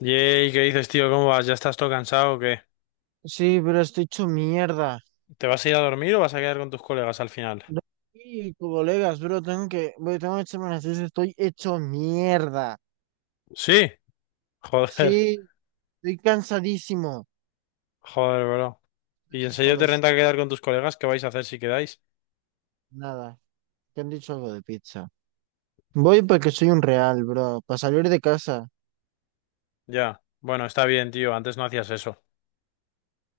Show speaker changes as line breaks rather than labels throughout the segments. Yey, ¿qué dices, tío? ¿Cómo vas? ¿Ya estás todo cansado o qué?
Sí, pero estoy hecho mierda.
¿Te vas a ir a dormir o vas a quedar con tus colegas al final?
No. Sí, colegas, bro, tengo que echarme una siesta, estoy hecho mierda.
Sí. Joder,
Sí, estoy cansadísimo.
joder, bro. ¿Y en
Hasta
serio te
los,
renta quedar con tus colegas? ¿Qué vais a hacer si quedáis?
nada, Que han dicho algo de pizza. Voy porque soy un real, bro, para salir de casa.
Ya. Bueno, está bien, tío. Antes no hacías eso.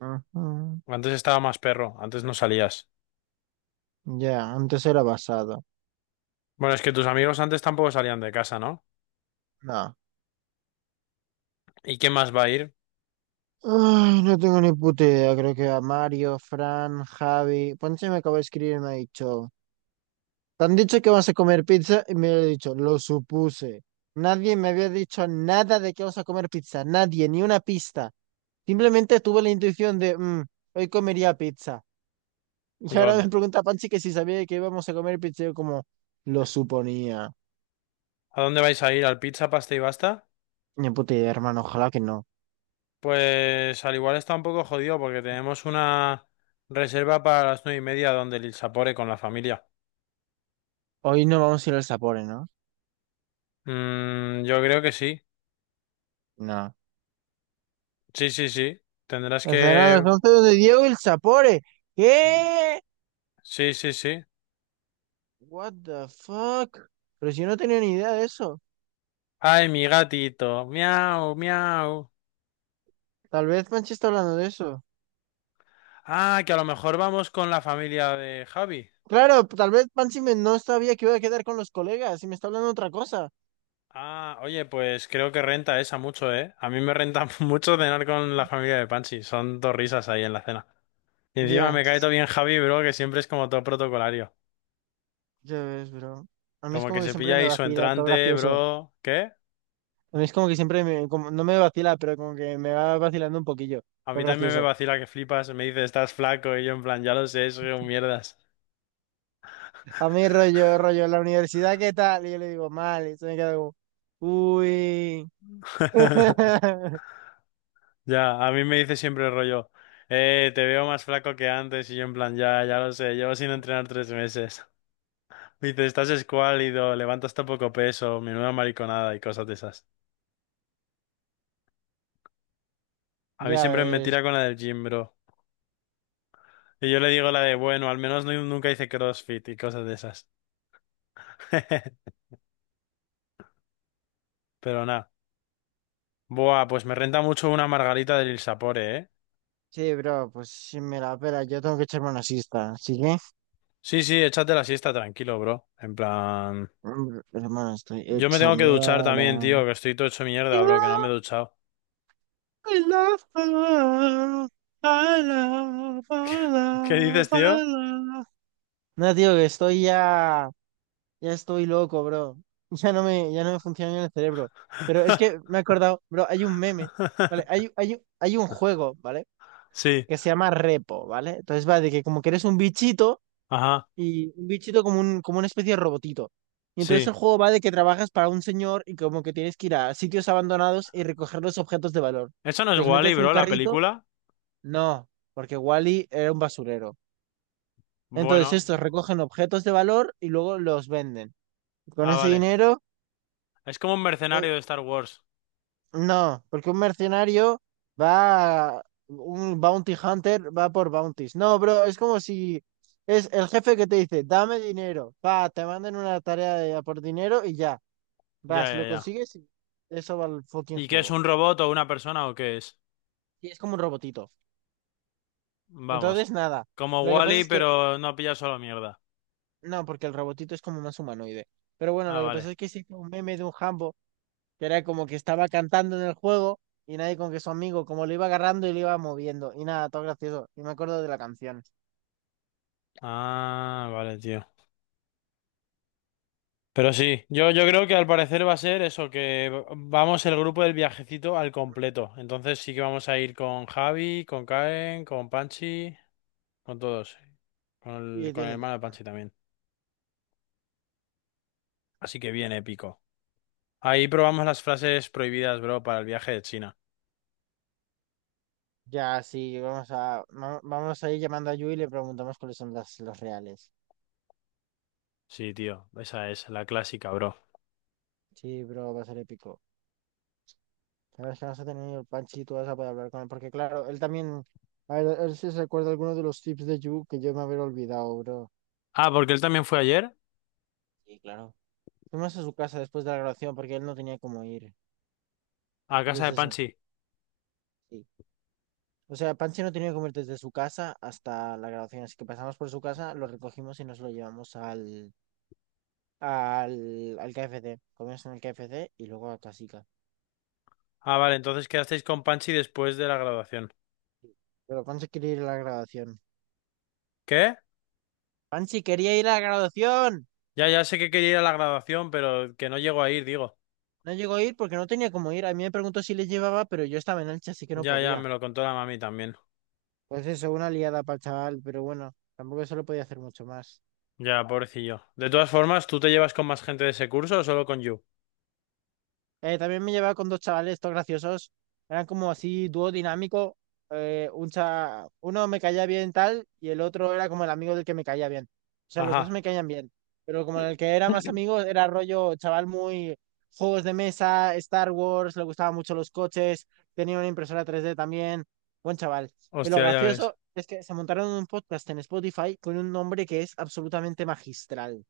Ujú.
Antes estaba más perro. Antes no salías.
Ya, antes era basado.
Bueno, es que tus amigos antes tampoco salían de casa, ¿no?
No.
¿Y quién más va a ir?
Ay, no tengo ni puta idea, creo que a Mario, Fran, Javi, Ponce me acaba de escribir y me ha dicho. Te han dicho que vas a comer pizza y me lo he dicho, lo supuse. Nadie me había dicho nada de que vas a comer pizza, nadie, ni una pista. Simplemente tuve la intuición de, "Mm, hoy comería pizza". Y ahora
God.
me pregunta Panchi que si sabía que íbamos a comer pizza, yo como, lo suponía.
¿A dónde vais a ir? ¿Al pizza, pasta y basta?
Ni puta idea, hermano, ojalá que no.
Pues al igual está un poco jodido porque tenemos una reserva para las 9:30 donde el Sapore con la familia.
Hoy no vamos a ir al Sapore, ¿no?
Mm, yo creo que sí.
No.
Sí, sí, sí. Tendrás
La cena a las
que...
11 de Diego y el Sapore. ¿Qué?
Sí, sí, sí.
What the fuck? Pero si yo no tenía ni idea de eso.
Ay, mi gatito. Miau, miau.
Tal vez Panchi está hablando de eso.
Ah, que a lo mejor vamos con la familia de Javi.
Claro, tal vez Pansy no sabía que iba a quedar con los colegas y me está hablando otra cosa.
Ah, oye, pues creo que renta esa mucho, ¿eh? A mí me renta mucho cenar con la familia de Panchi. Son dos risas ahí en la cena. Y encima
Ya,
me cae todo bien Javi, bro, que siempre es como todo protocolario.
ya ves, bro. A mí es
Como que
como que
se pilla
siempre me
ahí su
vacila, todo
entrante,
gracioso.
bro. ¿Qué?
A mí es como que siempre me, como, no me vacila, pero como que me va vacilando un poquillo,
A
todo
mí también me
gracioso.
vacila que flipas. Me dice, estás flaco. Y yo en plan, ya lo sé, soy un mierdas.
A mí rollo, rollo, la universidad, ¿qué tal? Y yo le digo, mal, y se me queda como, uy.
Ya, a mí me dice siempre el rollo, te veo más flaco que antes y yo en plan, ya, ya lo sé, llevo sin entrenar 3 meses. Me dice, estás escuálido, levantas tan poco peso, menuda mariconada y cosas de esas. A mí
Ya
siempre me
ves.
tira con la del gym, bro. Y yo le digo la de, bueno, al menos nunca hice CrossFit y cosas de esas. Pero nada. Buah, pues me renta mucho una margarita del Il Sapore, ¿eh?
Sí, bro, pues sí me la pela, yo tengo que echar una siesta, ¿sí que?
Sí, sí, échate la siesta tranquilo, bro. En plan...
Mm, hermano, estoy
Yo me
hecho
tengo que duchar
mierda.
también, tío, que estoy todo hecho mierda, bro, que no me he duchado.
I love, I love,
¿Qué dices,
I
tío?
love. No, tío, que estoy ya, ya estoy loco, bro. Ya no me funciona bien el cerebro. Pero es que me he acordado, bro, hay un meme, ¿vale? Hay un juego, ¿vale?
Sí,
Que se llama Repo, ¿vale? Entonces va de que como que eres un bichito
ajá,
y un bichito como un, como una especie de robotito. Y entonces
sí.
el juego va de que trabajas para un señor y como que tienes que ir a sitios abandonados y recoger los objetos de valor.
¿Eso no es
Los
Wally,
metes en un
bro, la
carrito,
película?
no, porque Wally era un basurero. Entonces
Bueno,
estos recogen objetos de valor y luego los venden. Con
ah,
ese
vale.
dinero,
Es como un
eh,
mercenario de Star Wars.
no, porque un mercenario va, un bounty hunter va por bounties. No, bro, es como si es el jefe que te dice, dame dinero, va, te mandan una tarea de, a por dinero y ya,
Ya,
vas,
ya,
lo
ya.
consigues y eso va al fucking
¿Y qué es
juego.
un robot o una persona o qué es?
Y es como un robotito.
Vamos,
Entonces, nada,
como
lo que pasa
Wally,
es que...
pero no pilla solo mierda.
No, porque el robotito es como más humanoide. Pero bueno,
Ah,
lo que
vale.
pasó es que hice un meme de un Hambo que era como que estaba cantando en el juego y nadie con que su amigo, como lo iba agarrando y lo iba moviendo. Y nada, todo gracioso. Y me acuerdo de la canción.
Ah, vale, tío. Pero sí, yo creo que al parecer va a ser eso, que vamos el grupo del viajecito al completo. Entonces sí que vamos a ir con Javi, con Karen, con Panchi. Con todos,
Y
con el
tiene
hermano de
pinta.
Panchi también. Así que bien épico. Ahí probamos las frases prohibidas, bro, para el viaje de China.
Ya, sí, vamos a ir llamando a Yu y le preguntamos cuáles son las, los reales.
Sí, tío, esa es la clásica, bro.
Sí, bro, va a ser épico. La verdad es que vamos a tener el Panchi y tú vas a poder hablar con él. Porque claro, él también, a ver, él sí se acuerda alguno de los tips de Yu que yo me haber olvidado, bro.
Ah, porque él también fue ayer
Sí, claro. Fuimos a su casa después de la grabación porque él no tenía cómo ir.
a casa
Entonces
de
eso,
Panchi.
sí. O sea, Pansy no tenía cómo ir desde su casa hasta la grabación, así que pasamos por su casa, lo recogimos y nos lo llevamos al KFC. Comimos en el KFC y luego a Casica.
Ah, vale, entonces quedasteis con Panchi después de la graduación.
Sí. Pero Pansy quería ir a la grabación.
¿Qué?
Pansy quería ir a la grabación.
Ya, ya sé que quería ir a la graduación, pero que no llegó a ir, digo.
No llegó a ir porque no tenía cómo ir. A mí me preguntó si le llevaba, pero yo estaba en Elche, así que no
Ya, ya,
podía.
me lo contó la mami también.
Pues eso, una liada para el chaval, pero bueno, tampoco se lo podía hacer mucho más.
Ya, pobrecillo. De todas formas, ¿tú te llevas con más gente de ese curso o solo con Yu?
También me llevaba con dos chavales, estos graciosos. Eran como así, dúo dinámico. Uno me caía bien tal y el otro era como el amigo del que me caía bien. O sea, los dos
Ajá,
me caían bien. Pero como el que era más amigo era rollo chaval muy juegos de mesa, Star Wars, le gustaban mucho los coches, tenía una impresora 3D también. Buen chaval. Y lo
hostia, ya ves.
gracioso es que se montaron un podcast en Spotify con un nombre que es absolutamente magistral.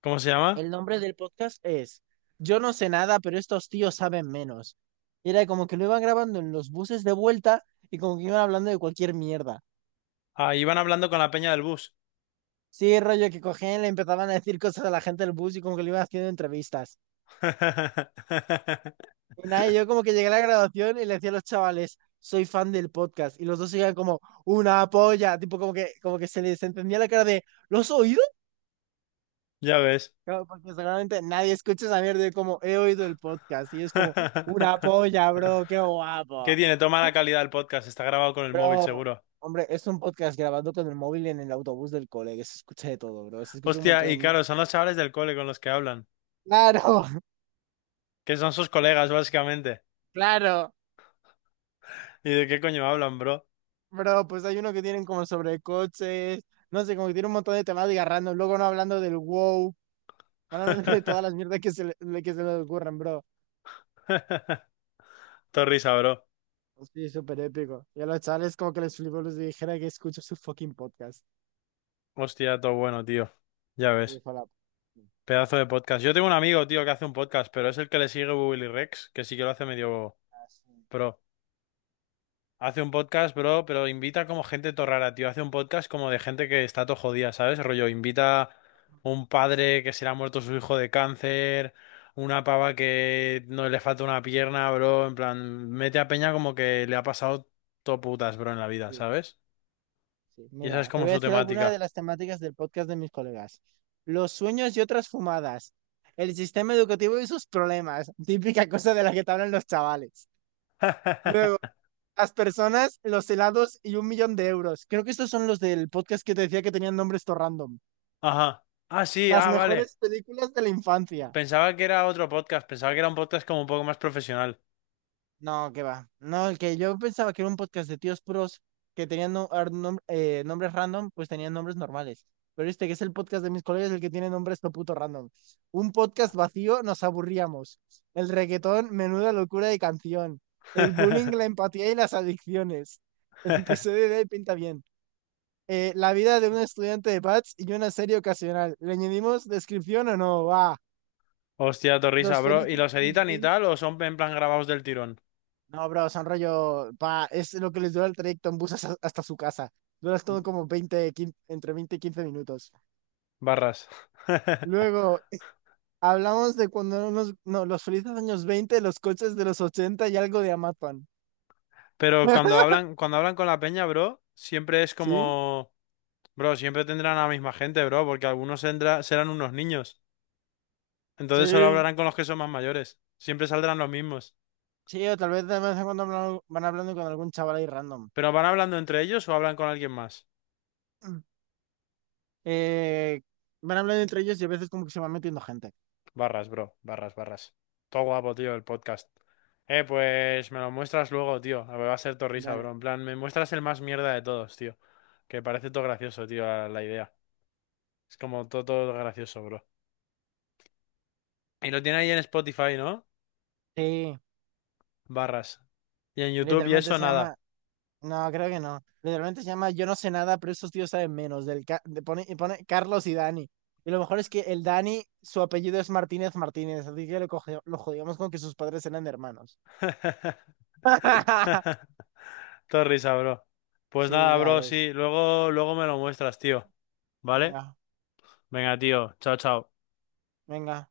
¿Cómo se llama?
El nombre del podcast es "Yo no sé nada, pero estos tíos saben menos". Y era como que lo iban grabando en los buses de vuelta y como que iban hablando de cualquier mierda.
Ah, iban hablando con la peña del bus.
Sí, rollo que cogían, le empezaban a decir cosas a la gente del bus y como que le iban haciendo entrevistas. Y nada, y yo como que llegué a la graduación y le decía a los chavales, soy fan del podcast. Y los dos iban como, una polla, tipo como que se les entendía la cara de, ¿lo has oído?
Ya ves.
Claro, porque seguramente nadie escucha esa mierda de como, he oído el podcast. Y es como, una polla, bro, qué guapo.
¿Qué tiene? Toma la calidad del podcast. Está grabado con el móvil,
Pero,
seguro.
hombre, es un podcast grabado con el móvil en el autobús del cole, que se escucha de todo, bro. Se escucha un
Hostia,
montón de
y
niños.
claro, son los chavales del cole con los que hablan.
Claro.
Que son sus colegas, básicamente.
Claro,
¿Y de qué coño hablan, bro?
bro, pues hay uno que tienen como sobre coches, no sé, como que tiene un montón de temáticas random, luego no hablando del wow, van hablando de todas las mierdas que que se les ocurren, bro.
Todo risa, bro.
Sí, súper épico. Y a los chavales como que les flipó, les dijera que escucho su fucking podcast.
Hostia, todo bueno, tío. Ya
Y
ves.
fue la...
Pedazo de podcast. Yo tengo un amigo, tío, que hace un podcast, pero es el que le sigue Willy Rex, que sí que lo hace medio
Ah, sí,
pro. Hace un podcast, bro, pero invita como gente todo rara, tío. Hace un podcast como de gente que está todo jodida, ¿sabes? Rollo, invita un padre que se le ha muerto su hijo de cáncer, una pava que no le falta una pierna, bro. En plan, mete a peña como que le ha pasado todo putas, bro, en la vida,
sí.
¿sabes?
Sí,
Y esa es
mira, te
como
voy a
su
decir algunas de
temática.
las temáticas del podcast de mis colegas. Los sueños y otras fumadas. El sistema educativo y sus problemas. Típica cosa de la que te hablan los chavales. Luego, las personas, los helados y 1 millón de euros. Creo que estos son los del podcast que te decía que tenían nombres todo random.
Ajá. Ah, sí,
Las
ah, vale.
mejores películas de la infancia.
Pensaba que era otro podcast, pensaba que era un podcast como un poco más profesional.
No, que va. No, el que yo pensaba que era un podcast de tíos puros que tenían nombres random, pues tenían nombres normales. Pero este que es el podcast de mis colegas, el que tiene nombres todo puto random. Un podcast vacío, nos aburríamos. El reggaetón, menuda locura de canción. El bullying, la empatía y las adicciones. El episodio de hoy pinta bien. La vida de un estudiante de PATS y una serie ocasional. ¿Le añadimos descripción o no? Va.
Hostia, torrisa,
Los
bro. ¿Y
felices
los
años...
editan y tal o son en plan grabados del tirón?
No, bro, son rollo, pa, es lo que les dura el trayecto en bus hasta su casa. Duras todo como 20 15 entre 20 y 15 minutos.
Barras.
Luego, hablamos de cuando unos, no, los felices años 20, los coches de los 80 y algo de Amazon.
Pero cuando hablan con la peña, bro, siempre es
¿Sí?
como, bro, siempre tendrán a la misma gente, bro, porque algunos serán unos niños. Entonces solo
Sí.
hablarán con los que son más mayores. Siempre saldrán los mismos.
Sí, o tal vez de vez en cuando van hablando con algún chaval ahí random.
¿Pero van hablando entre ellos o hablan con alguien más?
Eh, van hablando entre ellos y a veces como que se va metiendo gente.
Barras, bro, barras, barras. Todo guapo, tío, el podcast. Pues me lo muestras luego, tío. A ver, va a ser todo risa, bro.
Dale.
En plan, me muestras el más mierda de todos, tío. Que parece todo gracioso, tío, la idea. Es como todo, todo gracioso, bro. Y lo tiene ahí en Spotify, ¿no?
Sí,
Barras. Y en YouTube y
literalmente
eso
se llama...
nada.
No, creo que no. Literalmente se llama "Yo no sé nada, pero esos tíos saben menos". Pone, y pone Carlos y Dani. Y lo mejor es que el Dani, su apellido es Martínez Martínez, así que lo, lo jodíamos con que sus padres eran hermanos.
Todo risa, bro. Pues
Sí,
nada,
ya
bro,
es.
sí. Luego, luego me lo muestras, tío. ¿Vale?
Venga,
Venga, tío. Chao, chao.
venga.